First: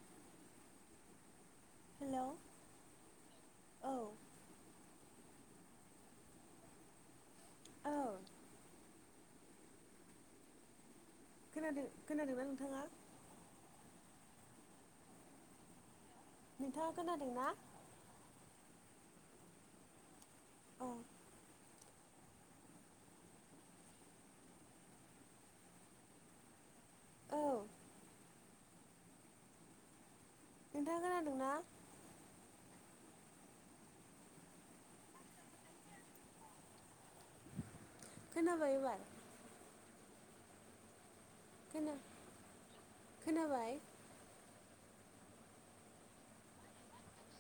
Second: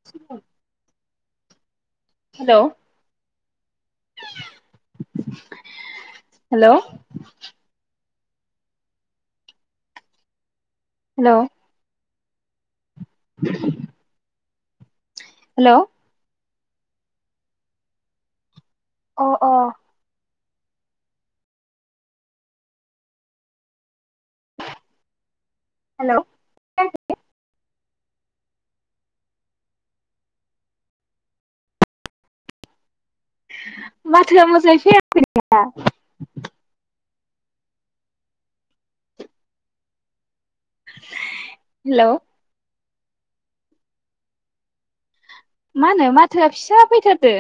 [inaudible] Hello hello औ hello. औ। Hello. खोनादों खोनादोंना नोंथाङा [inaudible] हेलौ नोंथाङा खोनादों ना? अ अ। औ हेलौ। औ। नोंथाङा खोनादों ना? माथोआ मोजाङै फैयाखै नोंनिया। खोनाबाय एबार? खोना हेलौ खोनाबाय? मा होनो माथोआ फिसा फैथारदो।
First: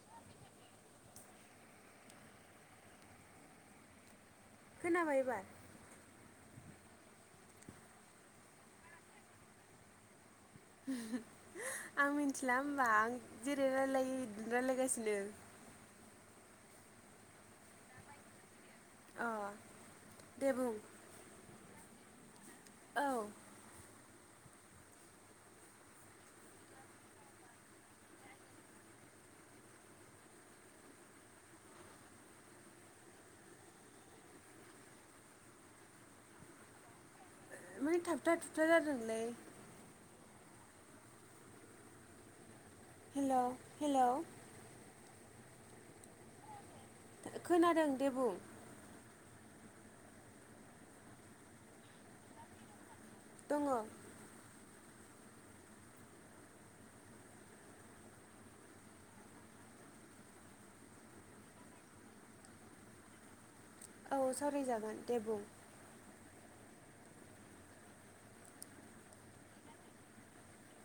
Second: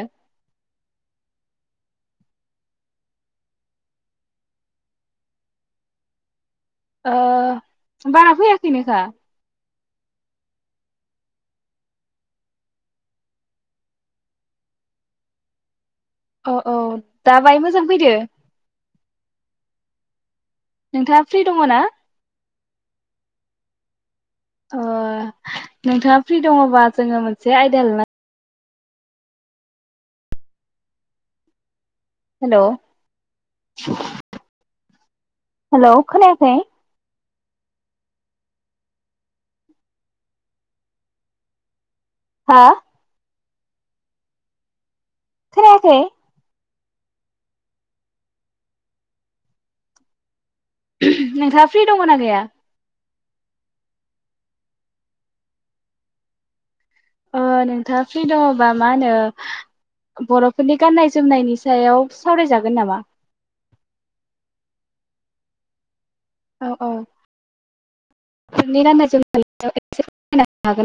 खोनाबाय एबार? ओ बारा फैयाखैनोखा। आं मिथिला होमबा आं जेरै रायलायो बिदिनो राय्लायगासिनो। औ औ दा बाय मोजां फैदो। अ दे बुं। नोंथाङा फ्रि दङ ना? औ। अ नोंथाङा फ्रि दङबा जोङो मोनसे आयदा ला हेल'। हेल' खोनायाखै? माने थाबथा थुबथा जादोंलै। हा? हेल' हेल'। खोनायाखै? खोनादों दे बुं। नोंथाङा फ्रि दङना गैया? दङ। ओ नोंथाङा फ्रि दङबा मा होनो बर'फोरनि गाननाय जोमनायनि सायाव सावरायजागोन नामा? औ सावरायजागोन दे बुं। औ औ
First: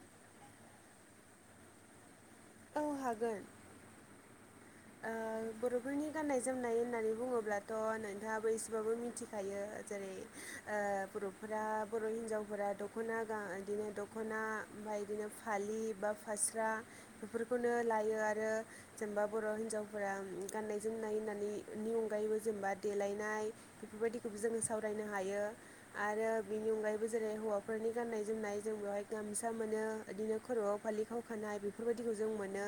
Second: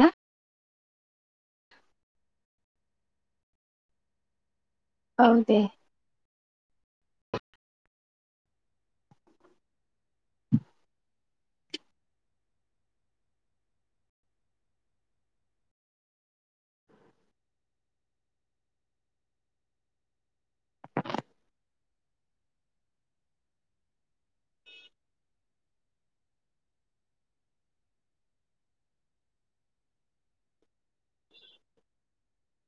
[unintelligible] औ हागोन। ओ औ दे बर' फोरनि गाननाय जोमनाय होननानै बुङोब्लाथ' नोंथाङाबो एसेबाबो मिथिखायो जेरै ओ बर'फोरा बर' हिनजावफोरा दख'ना गा बिदिनो दख'ना ओमफाय बिदिनो फालि बा फास्रा बेफोरखौनो लायो आरो जेनेबा बर' हिन्जावफोरा गाननाय जोमनाय होननानै इनि अनगायैबो जेनेबा देलायनाय बेफोरबायदिखौबो जोङो सावरायनो हायो आरो बिनि अनगायैबो जेरै हौवाफोरनि गाननाय जोमनाय जों बेवहाय गामसा मोनो बिदिनो खर'आव फालि खावखानाय बेफोरबायदिखौ जों मोनो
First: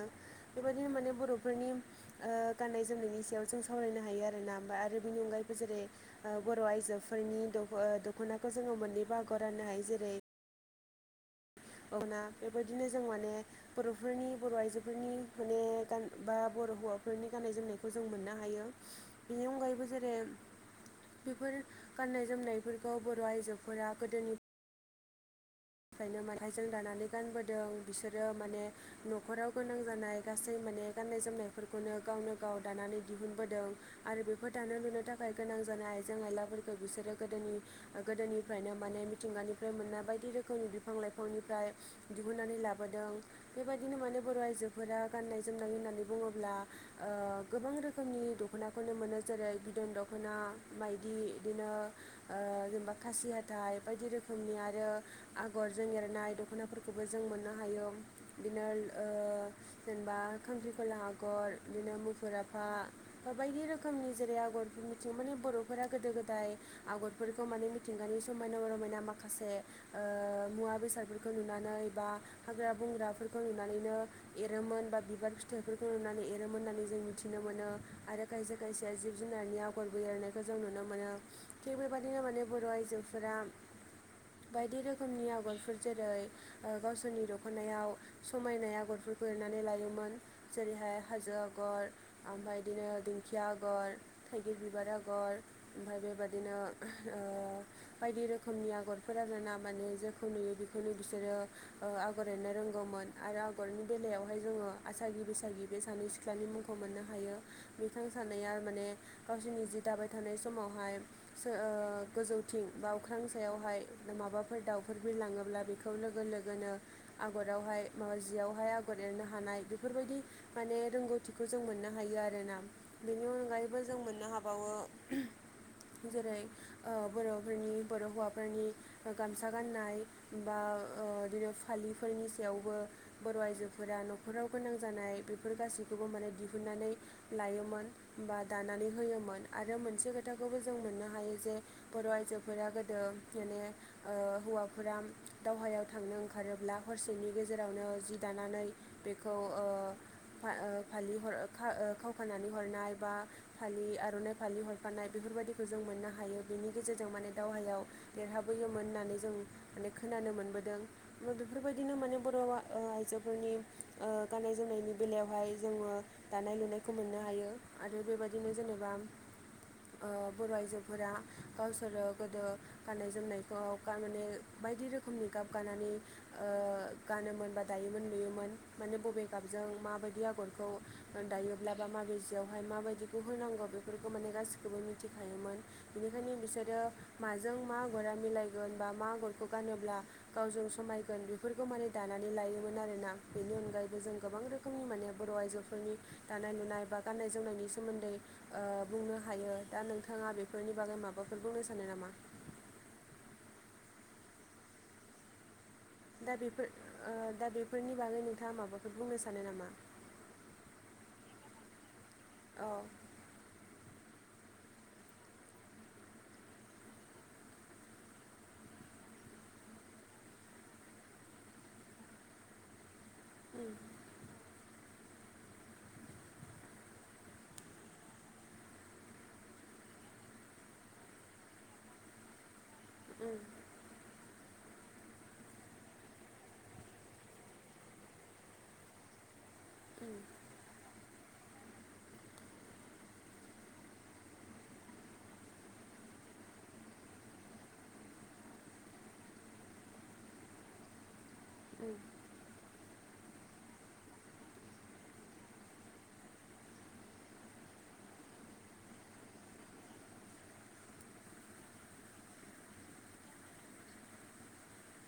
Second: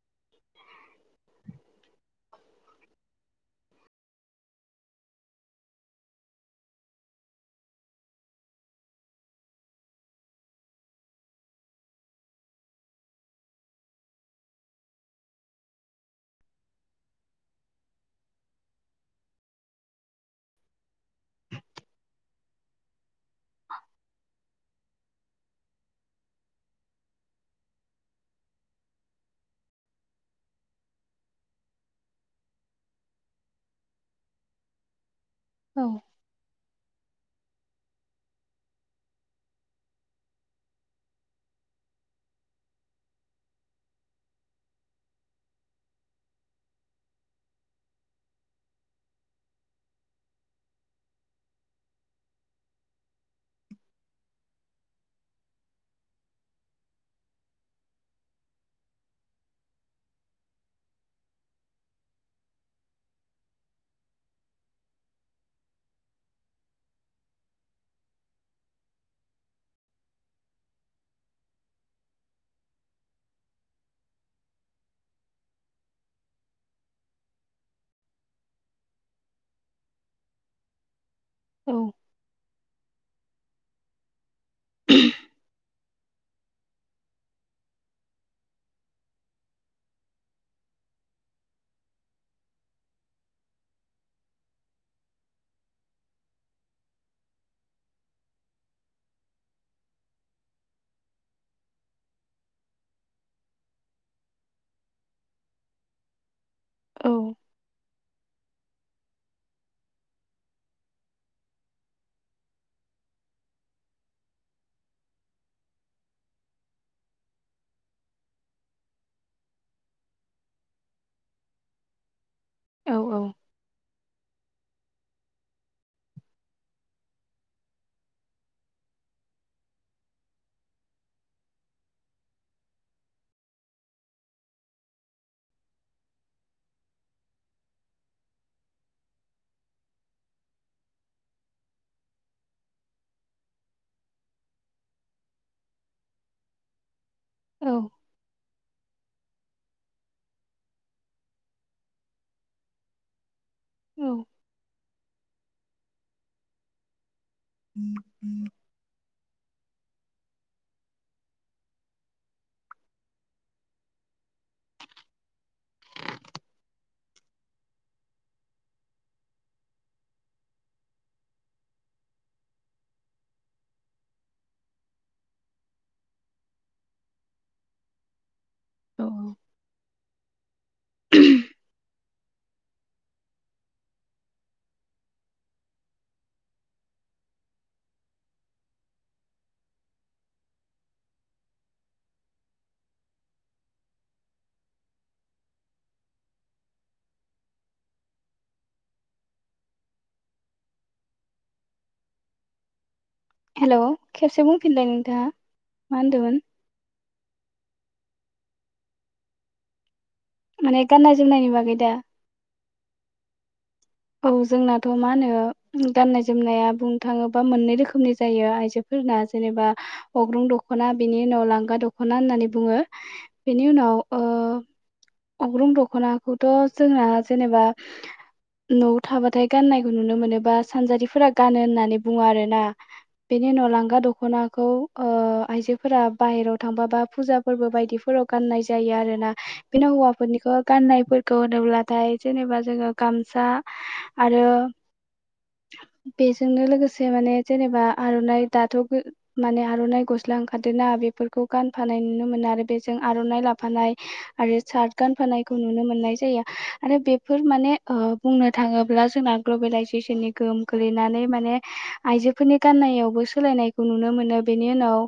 बेबायदिनो माने बर' फोरनि ओ गाननाय जोमनायनि सायाव जों सावरायनो हायो आरोना ओमफाय आरो बिनि अनगायैबो जेरै ओ बर' आइजोफोरनि दख' दख'नाखौ जोङो मोननैबो आगायाव राननो हायो जेरै अगना बेबायदिनो जों माने बर'फोरनि बर' आइजोफोरनि माने गान बा बर' हौवाफोरनि गाननाय जोमनायखौ जों मोननो हायो। बेनि अनगायैबो जेरै बेफोर गान्नाय जोमनायफोरखौ बर' आइजोफोरा गोदोनि फ्रायनो मानायजों दानानै गानबोदों बिसोरो माने न'खराव गोनां जानाय गासै माने गाननाय जोमनायफोरखौनो गावनो गाव दानानै दिहुनबोदों। आरो बेफोर दानो लुनो थाखाय गोनां औ जानाय आइजें आइलाफोरफोर बिसोरो गोदोनि गोदोनिफ्रायनो माने मिथिंगानिफ्राय मोननाय बायदि रोखोम बिफां लाइफांनिफ्राय दिहुननानै लाबोदों बेबायदिनो माने बर' आइजोफोरा गाननाय जोमनाय होननानै बुङोब्ला ओ गोबां रोखोमनि दख'नाखौनो मोनो जेरै बिदन दख'ना मायदि इदिनो जेनेबा खासि हाथाइ बायदि रोखोमनि आरो आगरजों एरनाय दख'नाफोरखौबो जों मोननो हायो। बिदिनो ओ जेनेबा खांख्रिख'ला आगर बिदिनो मुफुर आफा बायदि रोखोमनि जेरै आगरफोर मिथिं माने बर'फोरा गोदो गोदाय आगरफोरखौ माने मिथिंगानि समायना रमायना माखासे ओ मुवा बेसादफोरखौ नुनानै बा हाग्रा बंग्राफोरखौ नुनानैनो एरोमोन बा बिबार फिथाइफोरखौ नुनानै एरोमोन होन्नानै जों मिथिनो मोनो आरो खायसे खायसेया जिब जुनारनि आगरबो एरनायखौ जों नुनो मोनो। औ थिग बेबायदिनो माने बर' आइजोफोरा बायदि रोखोमनि आगरफोर जेरै गावसोरनि दख'नायाव समायनाय आगरफोरखौ एरनानै लायोमोन। जेरैहाय हाजो आगर ओमफाय बिदिनो दिंखिया आगर थाइगिर बिबार आगर ओमफाय बेबादिनो ओ बायदि रोखोमनि आगर फोरानो ना माने जेखौ नुयो बेखौनो बिसोरो ओ आगर एरनो रोंगौमोन आरो आगरनि बेलायावहाय जोङो आसागि बैसागि बे सानै सिख्लानि मुं खौ मोननो औ हायो बिथां सानैया माने गावसोरनि जि दाबाय थानाय समावहाय सो ओ गोजौथिं बा अख्रां सायावहाय माबाफोर दाउफोर बिलाङोब्ला बेखौ लोगो लोगोनो आगरावहाय माबा जियावहाय आगर एरनो हानाय बेफोरबायदि माने रोंगौथिखौ जों मोननो हायो आ आरोना बेनि औ अनगायैबो जों मोननो हाबावो जेरै बर'फोरनि बर' हौवाफोरनि गामसा गाननाय बा ओ [unintelligible] फालिफोरनि सायावबो बर' आइजोफोरा न'खराव गोनां जानाय बेफोर गासैखौबो माने दिहुननानै लायोमोन बा दानानै होयोमोन आरो मोनसे खोथाखौबो जों मोननो हायो जे बर' आइजोफोरा गोदो जेने ओ हौवाफोरा दावहायाव थांनो ओंखारोब्ला- हरसेनि गेजेरावनो जि दानानै बेखौ ओ फा ओ फालि हर खा खावखानानै हरनाय बा फालि आर'नाइ फालि हरफानाय बेफोरबायदिखौ जों मोननो हायो बेनि गेजेरजों माने दावहायाव देरहाबोयोमोन होननानै जों माने खोनानो मोनबोदों। बेफोरबायदिनो माने बर' आइजोफोरनि ओ गाननाय जोमनायनि बेलायावहाय जोङो दानाय लुनायखौ मोननो हायो आरो बेबायदिनो जेनेबा ओ बर' आइजोफोरा गावसोरो गोदो गाननाय जोमनायखौ गानानै बायदि रोखोमनि गाब गनानै गानोमोन बा दायोमोन नुयोमोन। माने बबे औ गाबजों माबायदि आगरखौ दायोब्लाबा माबे जियावहाय माबायदिखौ होनांगौ बेफोरखौ माने गासिखौबो मिथिखायोमोन। बेनिखायनो बिसोरो माजों मा आगरा मिलायगोन बा मा आगरखौ गानोब्ला गावजों समायगोन बेफोरखौ माने दानानै लायोमोन आरोना बेनि अनगायैबो जों गोबां रोख खोमनि माने बर' आइजोफोरनि दानाय लुनाय बा गाननाय जोमनायनि सोमोन्दै बुंनो हायो दा नोंथाङा बेफोरनि बागै माबाफोर बुंनो सानो नामा‌। हेल' खेबसे बुंफिनलाय नोंथाङा? मा दा होनदोंमोन बेफोर दा बेफोरनि बागै नोंथाङा माबाफोर बुंनो सानो नामा? माने गाननाय जोमनायनि बागै दा औ। औ जोंनाथ' मा होनो गाननाय जोमनाया बुंनो थाङोबा मोननै रोखोमनि जायो आइजो फोरना जेनेबा अग्रं दख'ना बेनि उनाव लांगा दख'ना होननानै बुङो। उम बेनि उनाव ओ अग्रं दख'नाखौथ' जोंना जेनेबा न'आव थाबाथाय गाननायखौ नुनो मोनोबा सानजारिफोरा गानो होननानै बुङो आरो ना। बिनि उनाव लांगा दख ख'नाखौ आइजोफोरा बाहेरायाव थां बा फुजा फोरबो बायदिफोराव गाननाय जायो आरोना बेनो उम हौवाफोरनिखौ गाननायफोरखौ होनोब्लाथाय जेनेबा जोङो गाम सा आरो बेजोंनो लोगोसे माने जेनेबा आर'नाइ दाथ' माने आर'नाइ गस्ला ओंखारदों ना बेफोरखौ उम गानफानाय नुनो मोनो आरो बे जों आर'नाइ लाफानाय आरो सार्ट गानफानायखौ नुनो मोननाय जायो आरो बेफोर माने बुंनो थाङोब्ला जोंना ग्लबेलाइजेसननि गोहोम गोलैनानै माने आइजोफोरनि गान्नायावबो सोलायनायखौ नुनो मोनो बेनि उनाव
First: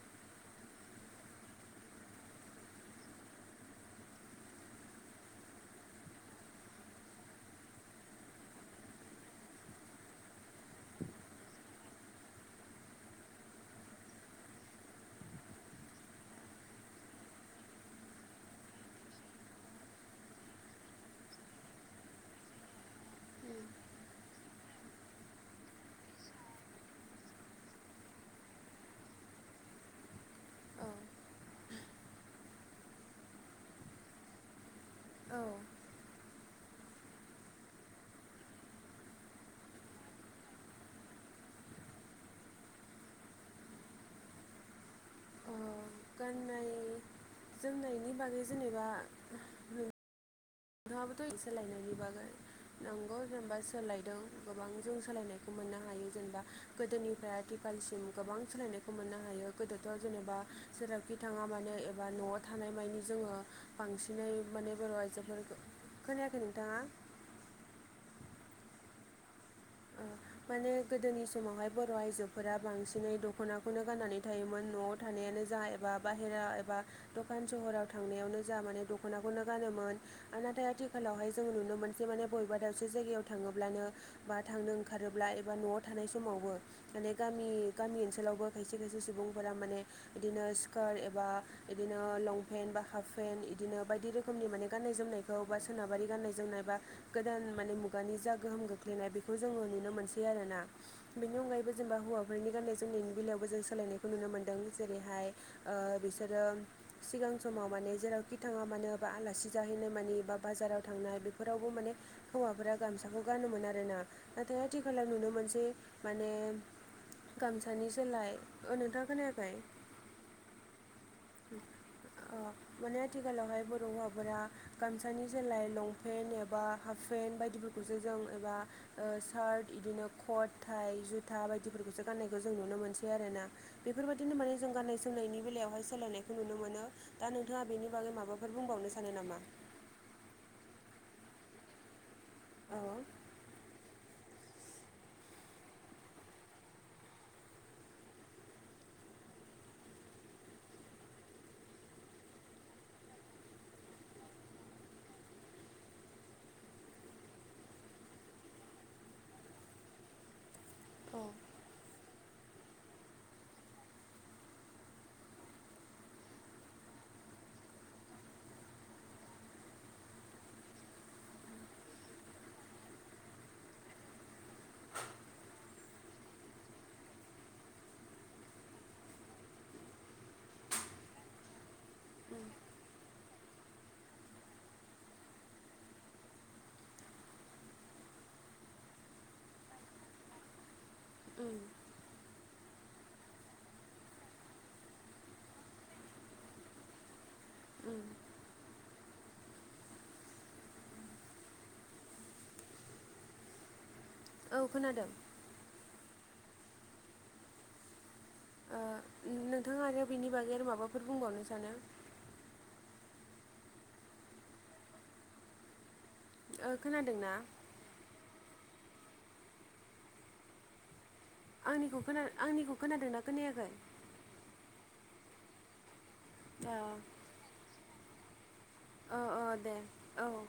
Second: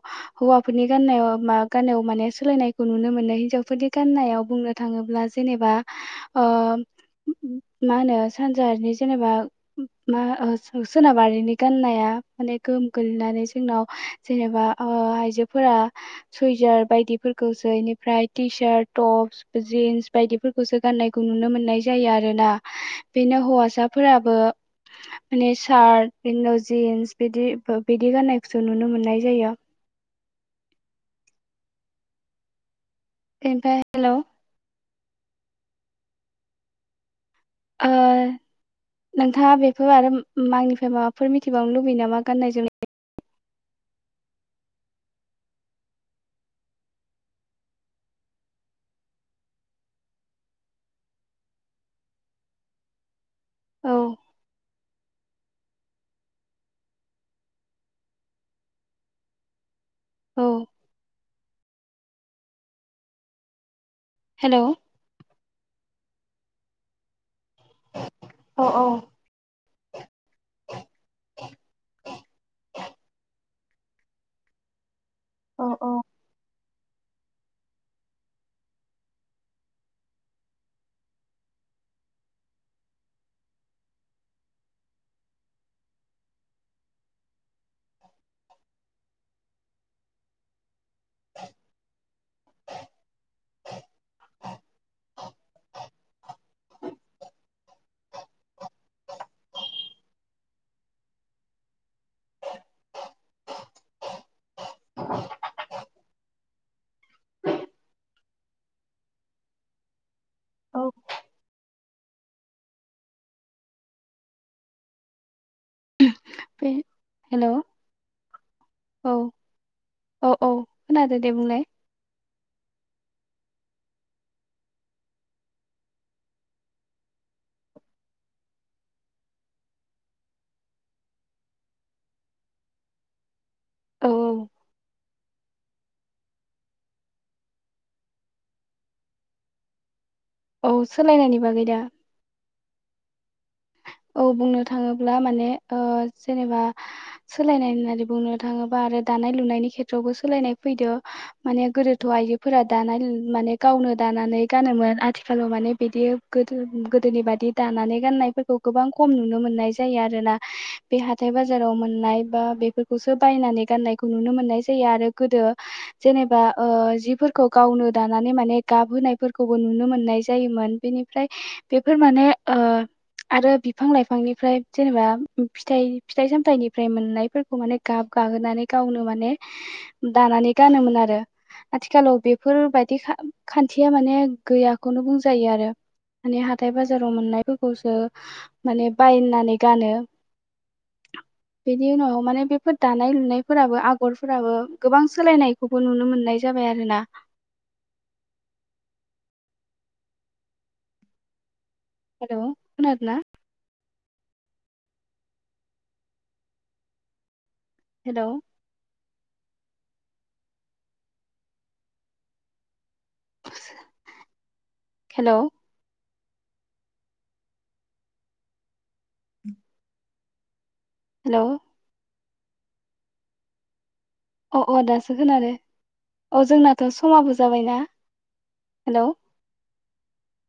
हौवाफोरनि गाननायाव मा गाननायाव माने सोलायनायखौ नुनो मोनो हिनजावफोरनि गान्नायाव बुंनो थाङोब्ला जेनेबा मा ओ होनो सानजायारिनि जेनेबा मा सोनाबारिनि गान्नाया माने गोहोम गोग्लैनानै जोंनाव जेनेबा आइजोफोरा सुइजार बायदिफोरखौसो इनिफ्राय टिसार्ट टपस जिन्स बायदिफोरखौसो गान्नायखौ नुनो मोननाय जायो आरो ना। बेनो उम हौवासाफोराबो माने सार्ट बिनि जिन्स बिदि बिदि गाननायखौसो नुनो मोननाय जायो। औ उम ओमफ्राय हेल' औ ओ नोंथाङा बेफोर आरो आंनिफ्राय माबाफोर मिथिबावनो लुबैयो नामा गाननाय जोमनाय गाननाय जोमनायनि बागै जेनेबा नोंथाङाबोथ' सोलायनायनि बागै नंगौ जेनेबा औ सोलायदों गोबां जों सोलायनायखौ मोननो हायो जेनेबा गोदोनिफ्राय आथिखालसिम गोबां सोलायनायखौ मोननो हायो। गोदोथ' जेनेबा औ जेरावखि थाङा मानो एबा न'आव थानाय मानि जोङो बांसिनै हेलौ माने बर' आइजोफोर खोनायाखै नोंथाङा? औ औ ब ओ माने गोदोनि समावहाय बर' आइजोफोरा बांसिनै दख'नाखौनो गाननानै थायोमोन न'आव थानायानो औ जाहा एबा औ बाहेरा एबा दखान सहराव थांनायावनो जा माने दख'नाखौनो गानोमोन। नाथाय आथिखालावहाय जों नुनो मोनसै माने बबेबा दावसे जायगायाव थाङोब्लानो बा थांनो ओंखारोब्ला एबा न'आव थानाय समावबो माने गामि गामि ओनसोलावबो खायसे खायसे सुबुंफोरा माने बिदिनो स्खार एबा बिदिनो लंपेन्ट बा हाफ पेन्ट इदिनो बायदि रोखोमनि माने गाननाय जोमनायखौ बा सोनाबारि गाननाय जोमनाय बा गोदान माने मुगानि जा गोहोम गोग लैनाय बेखौ जोङो नुनो मोनसै आरो ना। बेनि अनगायैबो जेनेबा हौवाफोरनि गान्नाय जोमनायनि बेलायावबो जों सोलायनायखौ नुनो मोन्दों। जेरैहाय ओ बिसोरो सिगां समाव माने जेरावखि थाङा मानो बा आलासि जाहैनाय मानि बा बाजाराव औ थांनाय बेफोरावबो माने हौवाफोरा गामसाखौ गानोमोन आरो ना नाथाय आथिखालाव नुनो मोनसै माने बे हेलौ गामसानि सोलाय ओ नोंथाङा औ खोनायाखै? औ औ खोनादों दे बुंलाय। माने आथिखालावहाय बर' हौवाफोरा गामसानि जाय लंपेन्ट एबा हाफ पेन्ट बायदिफोरखौसो जों एबा सार्ट बिदिनो कट थाइ जुथा बायदिफोरखौसो गाननायखौ जों नुनो मोनसै आर ना‌। औ बेफोरबायदिनो माने जों गाननाय जोमनायनि बेलायावहाय सोलायनायखौ नुनो मोनो। दा नोंथाङा बेनि बागै माबाफोर बुंबावनो सानो नामा? औ सोलायनायनि बागै दा औ। औ बुंनो थाङोब्ला माने ओ जेनेबा सोलायनाय होननानै बुंनो थाङोबा आरो दानाय लुनायनि खेथ्रआवबो सोलायनाय फैदो। माने गोदोथ' आइजोफोरा दानाय माने गावनो दानानै गानोमोन। आथिखालाव माने बिदि गोदो गोदोनि बायदि दानानै गाननाय फोर खौ गोबां खम नुनो मोननाय जायो आरोना। बे औ हाथाय बाजाराव मोननाय बा बे खौसो बायनानै गाननायखौ नुनो मोननाय जायो आरो गोदो जेनेबा ओ जिफोरखौ गावनो दानानै माने गाबहोनायफोरखौबो नुनो मोननाय जायोमोन। बेनिफ्राय बेफोर माने ओ आरो बिफां लाइफांनिफ्राय जेनेबा फिथाइ फिथाइ सामथायनिफ्राय मोननायफोर खौ माने गाब गाहोनानै गावनो माने दानानै गानोमोन आरो। आथिखालाव उम बेफोरबायदि खा खान्थिया माने गैयाखौनो बुंजायो आरो। माने हाथाय बाजाराव मोननायफोरखौसो माने बायनानै गानो। उम। बेनि उनाव माने बेफोर दानाय लुनायफोराबो आगरफोराबो गोबां सोलायनायखौबो नुनो मोननाय जाबाय आरो ना। ओम। हेल' खोनादों ना? औ खोनादों। हेल'। ओ नोंथाङा आरो बिनि बागै आरो माबाफोर बुंबावनो सानो? [unintelligible] हेल'। ओ खोनादों ना? हेल'‌। आंनिखौ खोना आंनिखौ खोनादोंना खोनायाखै? अ अ दासो खोनादों। अ ओ जोंनाथ' समाबो जाबायना। हेल! अअ दे औ औ।